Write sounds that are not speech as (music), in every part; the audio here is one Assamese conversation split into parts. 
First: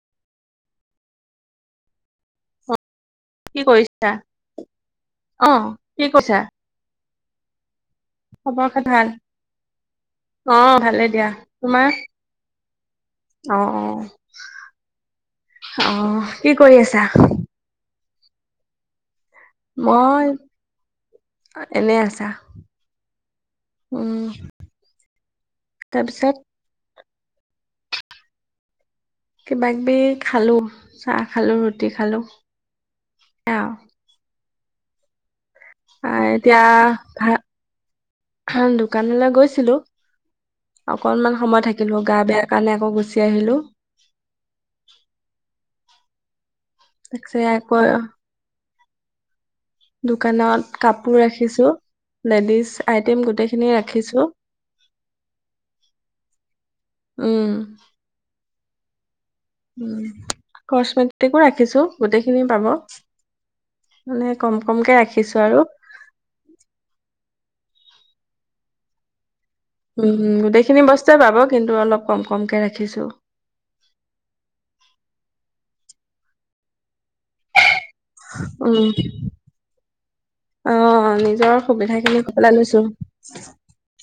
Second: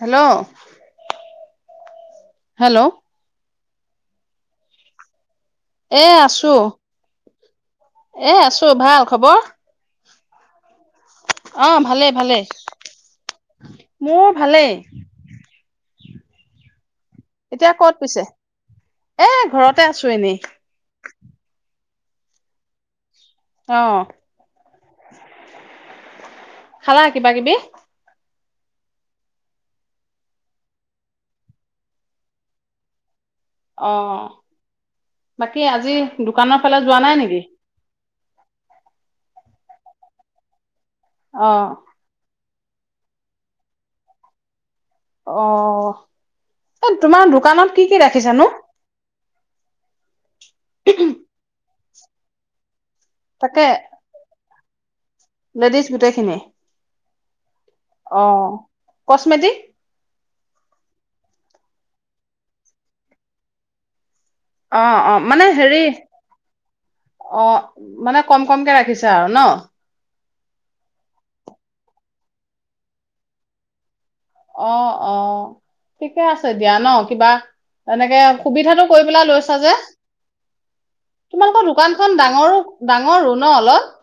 হেল্লৌ' অ হেল্লৌ' কি কৰিছা? অঁ' এ আছো। এ আছো খবৰ খাত ভাল? খবৰ অঁ' ভালেই- দিয়া, অ তোমাৰ? ভালেই ভালেই অঁ অঁ' মোৰ ভালেই অঁ' কি কৰি আছা? এতিয়া কত পিছে? এ- ঘৰতে আছো মই এনেই এনেই আছা। অঁ' উম তাৰপিছত, - খালা কিবা কিবি? কিবা কিবি খালো, চাহ খালো ৰুটি খালো সেয়ায় আও। অঁ' বাকী আজি দোকানৰ ফালে যোৱা নাই নেকি? হ দোকানলে গৈছিলো, অকনমান অ সময় থাকিলো গা বেয়া- কাৰণে আকৌ গুচি আহিলোঁ। অ' এ তোমাৰ তাৰপিছত আকৌ দোকানত কি কি ৰাখিছা নো? দোকানত কাপোৰ ৰাখিছো, লেডিজ- আইটেম তাকে গোটেইখিনিয়ে ৰাখিছো। লেডিজ গোটেইখিনি। উম' অঁ' কচমেতি- উম' কচ্মেটিকো ৰাখিছো, গোটেইখিনি পাব। মানে কম অ কমকে অ ৰাখিছো আৰু। অঁ' মানে কম কমকে ৰাখিছে আৰু ন। উম' গোটেইখিনি বস্তুৱে পাব কিন্তু, অলপ কম কমকে ৰাখিছো। অঁ অঁ ঠিকে আছে দিয়া ন, কিবা- তেনেকে সুবিধাটো উম কৰি পেলাই লৈছা যে। অ নিজৰ তোমালোকৰ সুবিধা দোকানখন ডাঙৰো ডাঙৰো ন অলপ।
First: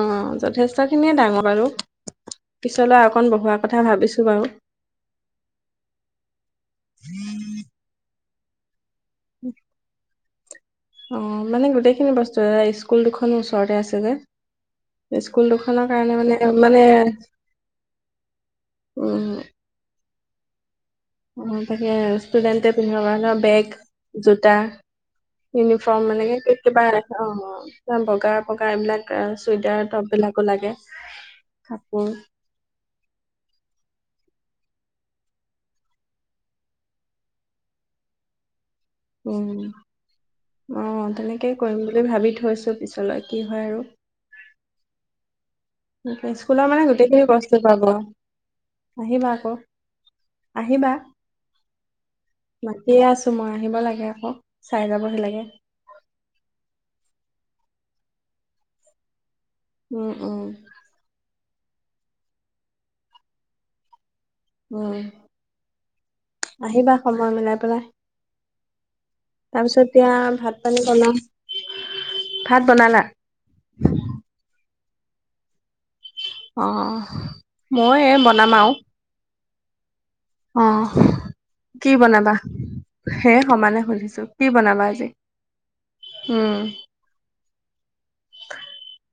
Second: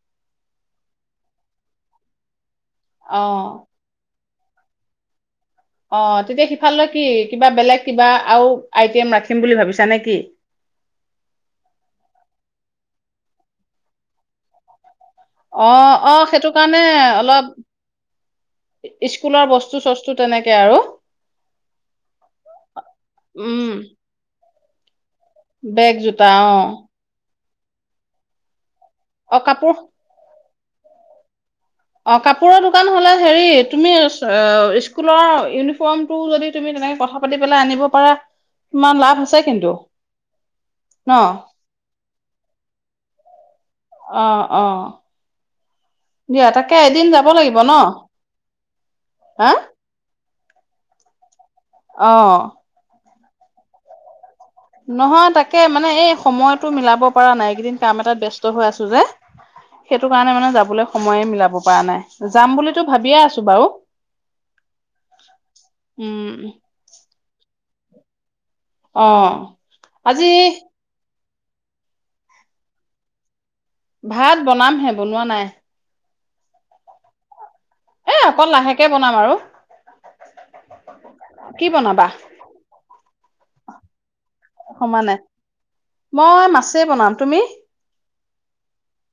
অঁ' যথেষ্ট খিনিয়ে ডাঙৰ বাৰু পিছলৈ অ অকণ বহোৱা কথ- সে ভাবিছোঁ বাৰু। অঁ' তেতিয়া সিফালে কি কিবা বেলেগ কিবা আৰু আইটেম ৰাখিম বুলি ভাবিছা নে কি? অঁ' মানে গোটেইখিনি বস্তু স্কুল দুখন ওচৰতে আছে যে। স্কুল দুখনৰ অঁ কাৰণে অঁ মানে সেইটো কাৰণে মানে অলপ উম স্কুলৰ বচ- চো চস্তু তেনেকে আৰু। অঁ, তাকে ষ্টুডেণ্টে পিন্ধিব কাৰণে উম বেগ, জোতা- বেগ ইউনিফৰ্ম জোতা এনে কে অ কিবা- অঁ অঁ, বগা বগা এইবিলাক অ কাপোৰ চুইদাৰ টপ বিলাকো লাগে। কাপোৰ অঁ' কাপ- কাপোৰৰ দোকান হ'লে হেৰি, তুমি এ স্কুলৰ ইউনিফৰ্মটো যদি তুমি তেনেকে কথা পাতি পেলাই আনিব পাৰা, তোমাৰ লাভ আছে উম কিন্তু অ ন'। তেনেকেই কৰিম বুলি ভাবি থৈছো পিছলৈ, কি হয় আৰু! অঁ, অঁ। সেইটোৱে, স্কুলৰ মানে যাব গোটেইখিনি লাগিব বস্তু ন পাব, আহিবা হা আকৌ। আহিবা। অঁ। মাতিয়ে আছো মই, আহিব লাগে আক। নহয় তাকে মানে এই সময়তো মিলাব পৰা নাই, এইকেইদিন কাম এটাত ব্যস্ত হৈ আছো যে। সেইটো উম কাৰণে উম মানে যাবলৈ সময়ে মিলাব পৰা নাই, যাম বুলিতো ভাবিয়ে আছো বাৰু। উম, উম আহিবা সময় মিলাই পেলাই। অঁ। তাৰপিছত এতিয়া, ভাত পানী বনাম। ভাত বনালা? ভাত বনামহে বনোৱা নাই। অঁ, অঁহ। এ, অকণ লাহেকে বনাম আৰু। অঁহ। কি বনাবা? সে সমানে সুধিছো। কি বনাবা আজি? সমানে মই মাছেই বনাম। তুমি?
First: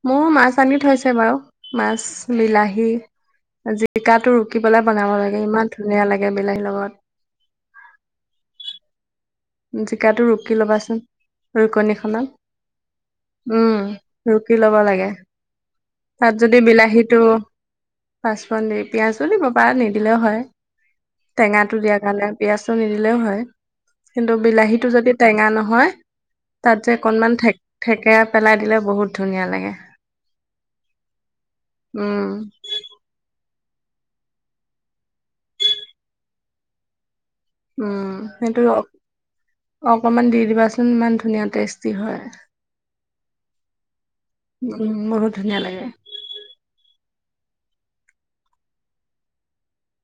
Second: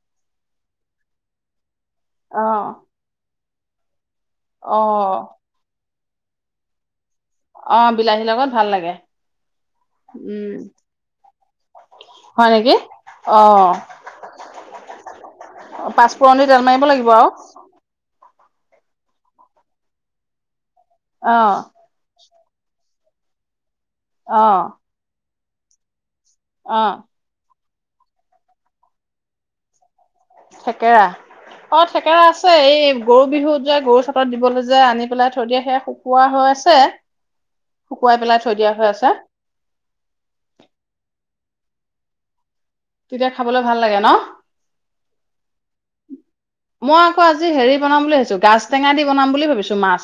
মোৰো মাছ আনি থৈছে বাৰু। মাছ, অ বিলাহী, জি জিকাটো ৰুকি অ পেলাই বনাব লাগে, ইমান ধুনীয়া লাগে বিলাহীৰ লগত। অঁ, বিলাহী লগত ভাল লাগে। জিকাটো উম ৰুকি ল'বাচোন হয় নেকি ৰুকনিখনত, অ উম ৰুকি ল'ব লাগে। তাত পাঁচফোৰণিত যদি তেল মাৰিব লাগিব বিলাহীটো আৰু পাঁচফুৰণ দি পিয়াঁজো দিব পাৰা নিদিলেও হয়, অ', টেঙাটো দিয়াৰ কাৰণে পিঁয়াজটো নিদিলেও হয়। কিন্তু অ', বিলাহীটো যদি টেঙা নহয়, তাত যে অ', অকনমান থে থেকেৰা পেলাই দিলে বহুত ধুনীয়া লাগে। থেকেৰা? অ' থেকেৰা উম আছে এই গৰু বিহুত যে গৰু চতত দিবলে যে আনি পেলাই থৈ দিয়ে, সেই শুকোৱা হৈ আছে। উম শুকুৱাই পেলাই থৈ দিয়া সেইটো হৈ আছে। অকমান দি দিবাচোন ইমান ধুনীয়া টেষ্টি হয়। তেতিয়া খাবলৈ ভাল লাগে ন? উম বহুত ধুনীয়া লাগে মই আকৌ আজি হেৰি বনাম বুলি ভাবিছো, গাজ টেঙা দি বনাম বুলি ভাবিছো মাছ।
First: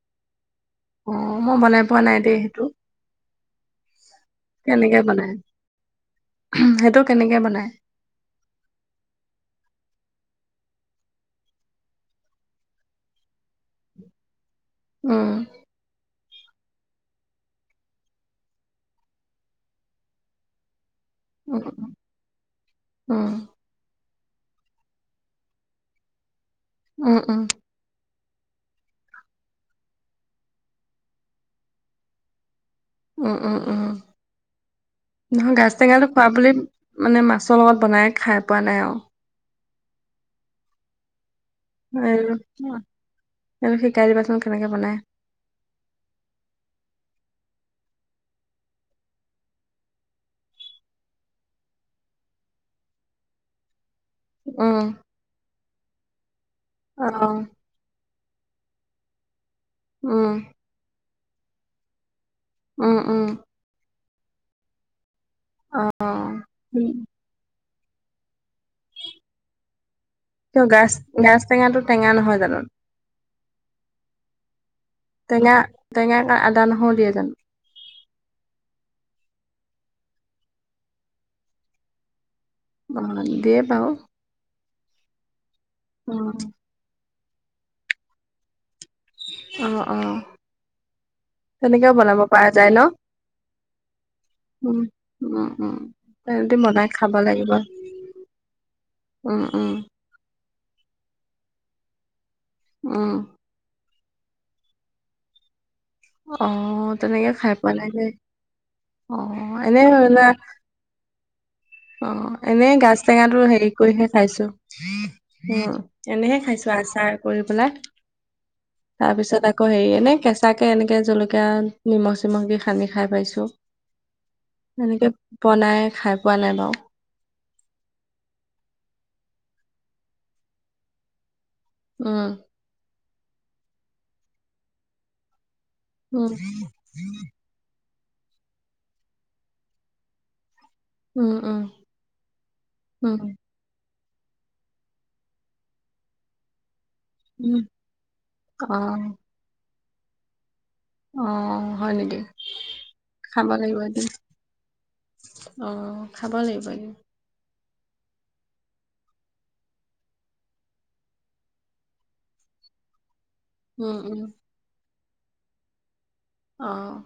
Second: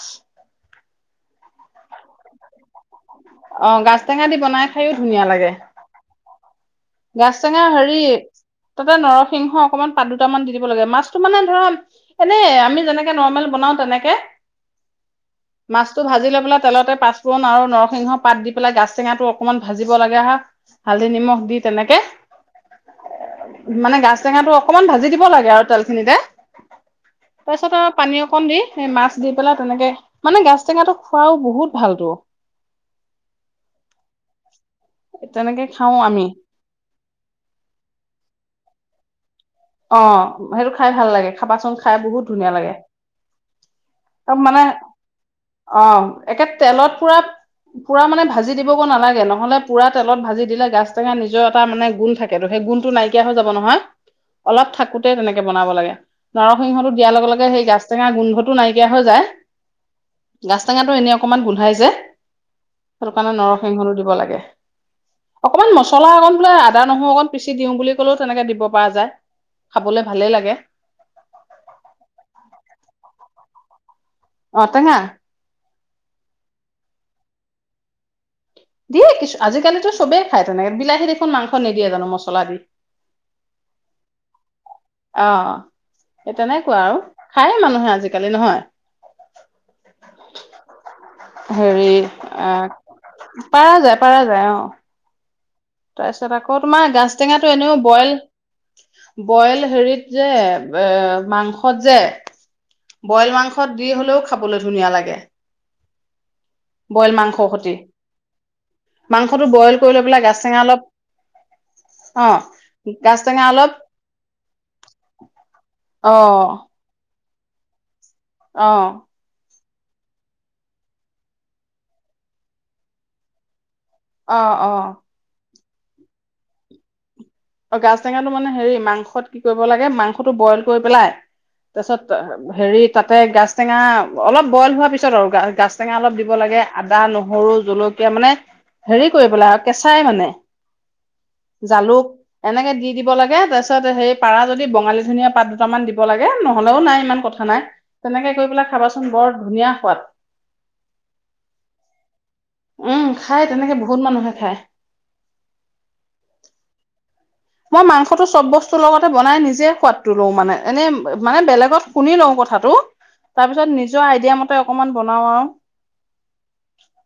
অঁ, মই বনাই পোৱা নাই দেই সেইটো। অঁ, গাজ টেঙা দি বনাই খাইওঁ কেনেকে ধুনীয়া বনাই লাগে, সেইটো গাজ কেনেকে টেঙা বনাই হেৰি তাতে নৰসিংহ অকনমান পাত দুটামান দি দিব লাগে। মাছটো মানে ধৰা এনেই আমি যেনেকে নৰ্মেল বনাওঁ তেনেকে। উম। মাছটো ভাজি লৈ পেলাই তেলতে পাঁচফোৰণ আৰু নৰসিংহ পাত দি পেলাই গাজ টেঙাটো অকনমান ভাজিব লাগে আ, হালধি নিমখ দি তেনেকে উম মানে গাাজ টেঙাটো অকণমান ভাজি দিব লাগে আৰু তেলখিনিতে। উম উম উম তাৰপিছত আৰু, পানী অকণ দি সেই মাছ দি পেলাই তেনেকে মানে, গাজ টেঙাটো খোৱাও বহুত ভাল টো। উ, উ, উম, নহয় তেনেকে গাজ খাও টেঙাটো আমি খোৱা বুলি মানে মাছৰ লগত বনাই খাই পোৱা নাই আৰু। অ', সেইটো খাই ভাল লাগে খাবাচোন। খাই বহুত ধুনীয়া লাগে (unintelligible) এই শিকাই দিবাচোন আৰু মানে কেনেকে বনায়। অ', একে তেলত পুৰা পুৰা মানে ভাজি দিবগৈ নালাগে, নহলে পুৰা তেলত ভাজি দিলে গাছ টেঙা নিজৰ এটা মানে গুন্ধ থাকে। তেলতে গুন্ধটো নাইকিয়া হৈ যাব নহয়। অলপ উম থাকোতেই তেনেকে বনাব লাগে, নৰসিংহটো অ দিয়াৰ লগে লগে সেই গাছ টেঙা গোন্ধটো নাইকিয়া হৈ যায়। উম। গাছ টেঙাটো এনে অকমান গোন্ধাই যে, উম সেইটো উম কাৰণে নৰসিংহটো দিব লাগে। অকণমান অ মছলা অকণ বোলে আদা উম, নহৰু অকণ পিচি দিওঁ বুলি ক'লেও তেনেকে দিব পৰা যায়। খাবলৈ ভালে লাগে। গাছ-গাছ টেঙাটো টেঙা নহয় জানো। অ', টেঙা। টেঙা, টেঙাত আদা নহৰু দিয়ে জানো। দিয়ে কিছু আজিকালিতো চবেই খাই তেনেকে, বিলাহীত দেখোন মাংস নিদিয়ে জানো মছলা দি। অ', দিয়ে বাৰু। অ', উম, সেই তেনেকুৱা আৰু খায়ে মানুহে আজিকালি নহয়। অ', অ'। হেৰি তেনেকেও বনাব পৰা আহ, যায় ন? পাৰা যায়, পাৰা যায় অ'। উম, উম, উম। তাৰপিছত তেনেদি আকৌ বনাই তোমাৰ খাব লাগিব। গাাজটেঙাটো এনেও বইল উম, বইল উম, হেৰিত যে এ মাংসত যে, উম, বইল মাংস (unintelligible) দি হ'লেও খাবলৈ ধুনীয়া লাগে। অ', বইল তেনেকে মাংস খাই সতি পোৱা নাই দেই। মাংসটো অ', বইল এনে কৰি লৈ পেলাই ধৰা গাজ টেঙা অলপ অ', এনে গাছ গাজ টেঙাটো টেঙা হেৰি অলপ কৰিহে খাইছো। অ', অ এনেহে খাইছো আচাৰ। কৰি পেলাই। অ'। তাৰ পিছত আকৌ হেৰি এনে কেঁচা তাকে এনেকে জলকীয়া নিমখ চিমখ দি সানি খাই পাইছো, অ অ এনেকে। বনাই খাই পোৱা নাই বাৰু। অ', গাজ টেঙাটো মানে হেৰি মাংসত কি কৰিব লাগে, মাংসটো বইল কৰি পেলাই উম, তাৰপিছত হেৰি তাতে গাছ টেঙা অলপ বইল হোৱা পিছত আৰু গা-গাছ টেঙা অলপ উম, দিব লাগে আদা, নহৰু, জলকীয়া মানে হেৰি কৰি পেলাই আৰু কেঁচাই মানে উম, উম। এনেকৈ দি দিব উম, লাগে। তাৰপিছত সেই পাৰা যদি বঙালী ধনীয়া পাত দুটামান দিব লাগে, নহ'লেও নাই ইমান। কথা উম, নাই, তেনেকে কৰি পেলাই খাবাচোন অ', বৰ ধুনীয়া সোৱাদ। অ', হয় নেকি? উম, খাই খাব তেনেকে লাগিব বহুত এদিন। মানুহে খায়। অ', খাব লাগিব এ। মই মাংসটো চব বস্তুৰ লগতে বনাই নিজে সোৱাদটো লও মানে, এনেই মানে বেলেগত শুনি লওঁ কথাটো। তাৰ পিছত উম, নিজৰ উম। আইডিয়া মতে অকমান বনাও আৰু। অ'।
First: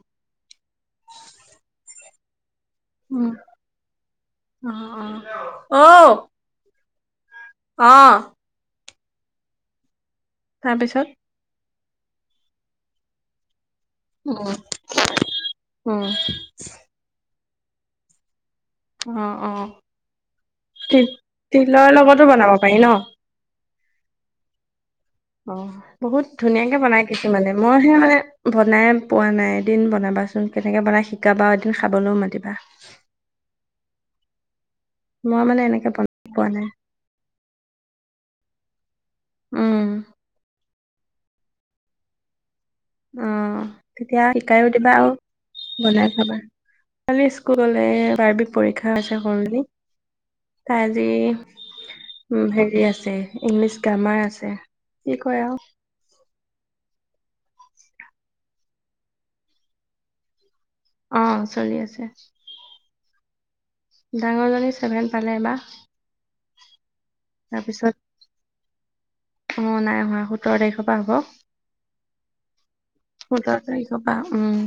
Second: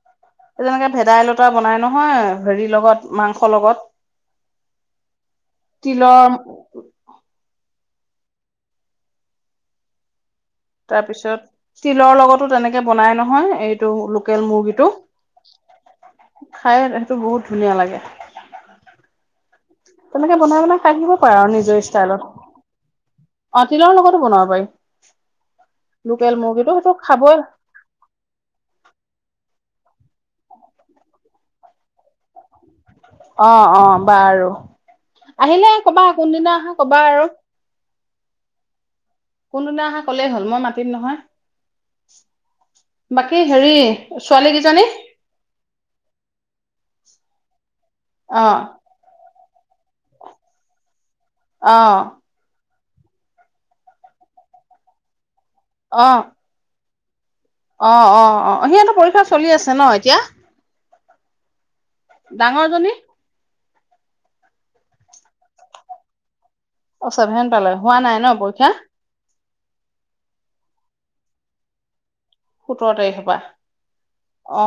তেনেকে ভেদাইলতা বনাই নহয় হেৰিৰ লগত, উম, মাংস লগত। অ', অ'। অ', তিলম। অ'। তাৰপিছত? তাৰপিছত তিলৰ লগতো তেনেকে বনাই নহয়। এই টো উম, লোকেল মুৰ্গীটো উম, খাই সেইটো বহুত ধুনীয়া লাগে। অ' অ'। তেনেকে বনাই বনাই খাই তিল থাকিব পাৰা নিজৰ তিলৰ লগতো ষ্টাইলত। বনাব পাৰি ন? অ' তিলৰ লগতো বনাব পাৰি। অ' বহুত লোকেল মুৰ্গীটো ধুনীয়াকে সেইটো বনাই খাবই কিছুমানে। মই সে মানে বনাই পোৱা নাই এদিন বনাবাচোন, কেনেকে বনাই শিকাবা এদিন খাবলৈও মাতিবা। অ' অ' বাৰু! মই মানে আহিলে এনেকে কবা বনাই পোৱা কোনদিনা নাই, আহা কব কবা আৰু, কোনদিনা উম, আহা কলেই হ'ল। মই মা তিম নহয়, বাকী অ', হেৰি তেতিয়া ছোৱালী শিকায়ো কিজনী? দিবা আৰু বনাই খাবা, ছোৱালী স্কুললে অ (unintelligible) পৰীক্ষা। (unintelligible) তাই আজি অ'। উম, হেৰি আছে ইংলিছ গ্ৰামাৰ আছে কি কয় আৰু। অঁ। অ' অ' অ', সিহঁতো পৰীক্ষা চলি আছে ন এতিয়া? অ' চলি আছে। ডাঙৰজনী? ডাঙৰজনী ছেভেন পালে এইবা। অ' ছেভেন পালে হোৱা নাই ন পৰীক্ষা। অ' নাই হোৱা সোতৰ তাৰিখৰ পৰা হ'ব। সোতৰ তাৰিখৰ পৰা সোতৰ তাৰিখৰ পৰা উম। অ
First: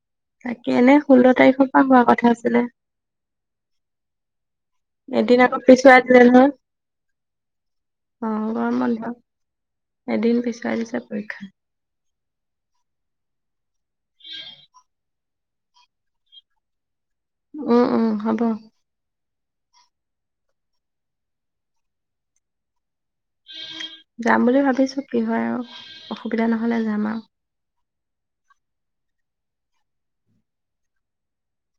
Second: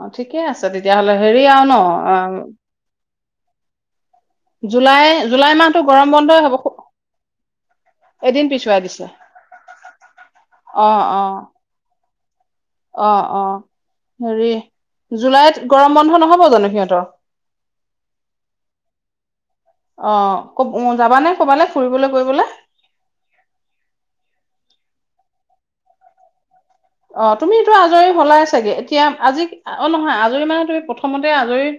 অ' ঠিকে আছে তাকে এনে তেতিয়াহ'লে, অ' ষোল্ল হেৰি আও তাৰিখৰ ন পৰা হোৱা কথা আছিলে জুলাই এদিন জুলাই আকৌ মাহটো পিছুৱাই গৰম দিলে বন্ধই নহয় হ'ব। অ এদিন গৰম পিছুৱাই বন্ধ দিছে। এদিন পিছুৱাই দিছে অ' অ'! পৰীক্ষা অ' অ' হেৰি জুলাইত গৰম বন্ধ নহ'ব জানো সিহঁতৰ। উম উম হ'ব। অ' ক যাবানে কবালে ফুৰিবলে কৰিবলে? যাম বুলি ভাবিছো, কি হয় আও অসুবিধা নহলে যাম আও। তুমিটো আজৰি হলাই চাগে, এতিয়া আজি অ' নহয় আজৰি মানে তুমি প্ৰথমতে আজৰি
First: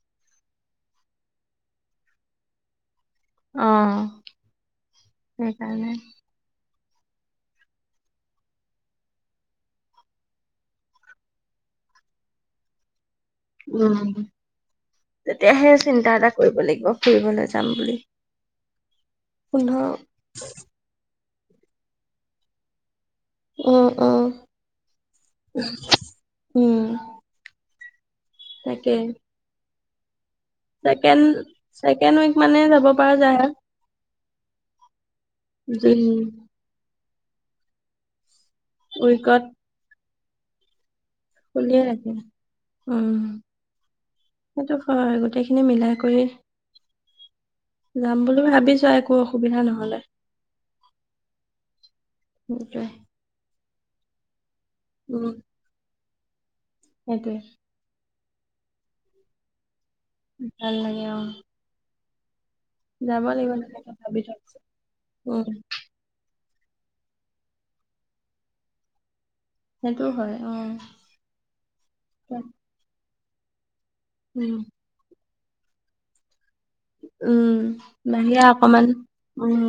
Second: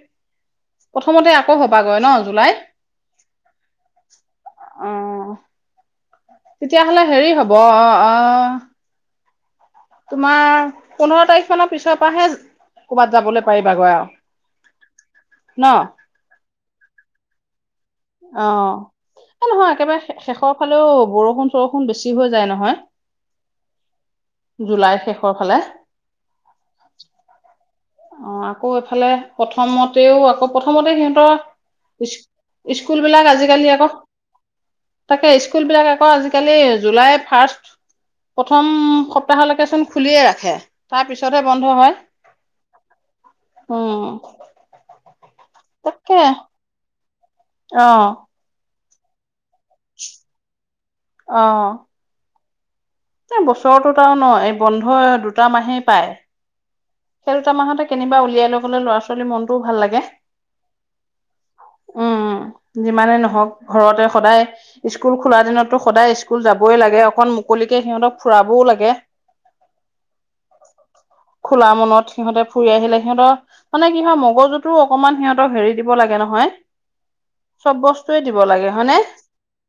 প্ৰথমতে আকৌ হবাগৈ ন জুলাইত। অ' অ সেইকাৰণে। তেতিয়াহ'লে হেৰি হ'ব। অ' অ'! তোমাৰ পোন্ধৰ তাৰিখ মানৰ পিছৰ পৰাহে কৰ'বাত যাবলে। উম, ন তেতিয়াহে চিন্তা এটা কৰিব লাগিব ফুৰিবলৈ যাম বুলি। অ' এই নহয় পোন্ধৰ একেবাৰে শেষৰ ফালেও বৰষুণ বৰষুণ বেছি হৈ যায় অ', অ', নহয় জুলাইৰ শেষৰ ফালে। উম। অঁ আকৌ তাকে এইফালে প্ৰথমতেও আকৌ প্ৰথমতে ছেকেণ্ড সিহঁতৰ ছেকেণ্ড উইক মানে যাব পৰা স্কুলবিলাক যায় আজিকালি আকৌ তাকে স্কুলবিলাক জুন আকৌ আজিকালি জুলাই ফাৰ্ষ্ট প্ৰথম উইকত সপ্তাহলৈকে চোন খুলিয়ে ৰাখে, তাৰ পিছতহে বন্ধ হয় (unintelligible) উম। উম সেইটো হয় গোটেই খিনি মিলাই তাকে কৰি অ যাম বুলিও ভাবিছো একো অসুবিধা নহ'ল অ সেইটোৱে এই বছটোত আও ন এই বন্ধ উম, দুটা মাহেই পায় সেই সেইটোৱে দুটা মাহতে কেনিবা উলিয়াই লৈ গ'লে ল'ৰা ছোৱালীৰ মনটোও ভাল লাগে ভাল লাগে অ উম যিমানে যাব নহওক লাগিব তেনেকে ঘৰতে ভাবি সদায় থৈছো স্কুল খোলা উম, দিনতো সদায় স্কুল যাবই লাগে অকণ মুকলিকে সিহঁতক ফুৰাবও লাগে সেইটোও হয় অ খোলা মনত সিহঁতে ফুৰি আহিলে সিহঁতৰ মানে কি হয় উম, মগজুটো অকমান সিহঁতক হেৰি দিব লাগে নহয় চব উম বস্তুৱে দিব বাহিৰা লাগে অকমান হয়নে উম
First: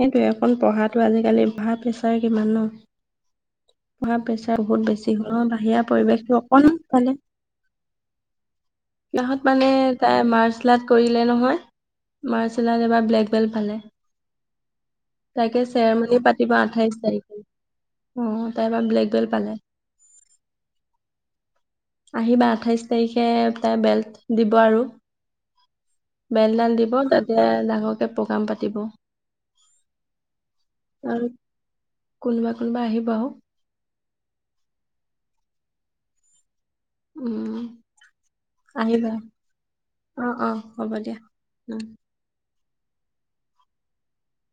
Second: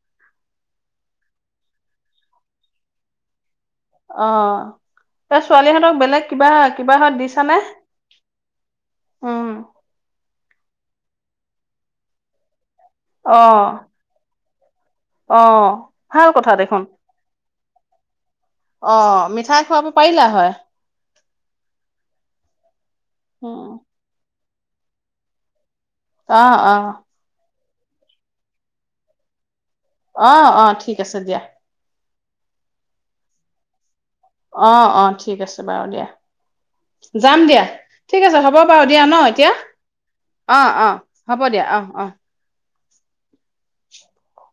সেইটোয়ে অকণ পঢ়াটো আজিকালি ভাৱ প্ৰেছাৰ কিমান ন পঢ়া অ প্ৰেছাৰ বহুত বেছি তই হ'ল বাহিৰা ছোৱালীহঁতক বেলেগ পৰিৱেশটো কিবা অকণমান কিবাহত চালে দিছানে সিহঁত উম মানে তাই মাৰ্চেল আৰ্ট কৰিলে নহয় মাৰ্চেল আৰ্ট এবাৰ ব্লেক বেল্ট ফালে অহ চেৰেমনী ভাল পাতিব কথা দেখোন আঠাইছ তাৰিখে অ তাই এবাৰ ব্লেক অহ বেল্ট পালে মিঠাই খোৱাব পাৰিলা হয় আহিবা আঠাইশ তাৰিখে উম তাই বেল্ট দিব আৰু অ অ বেলডাল দিব তাতে ডাঙৰকে প্ৰগ্ৰাম পাতিব অ অ ঠিক আছে আৰু দিয়া কোনোবা কোনোবা আহিব আও অ অ ঠিক আছে বাৰু দিয়া যাম উম দিয়া ঠিক আছে হ'ব বাৰু দিয়া আহিবা ন এতিয়া অ অ হ'ব দিয়া অ উম অ (unintelligible)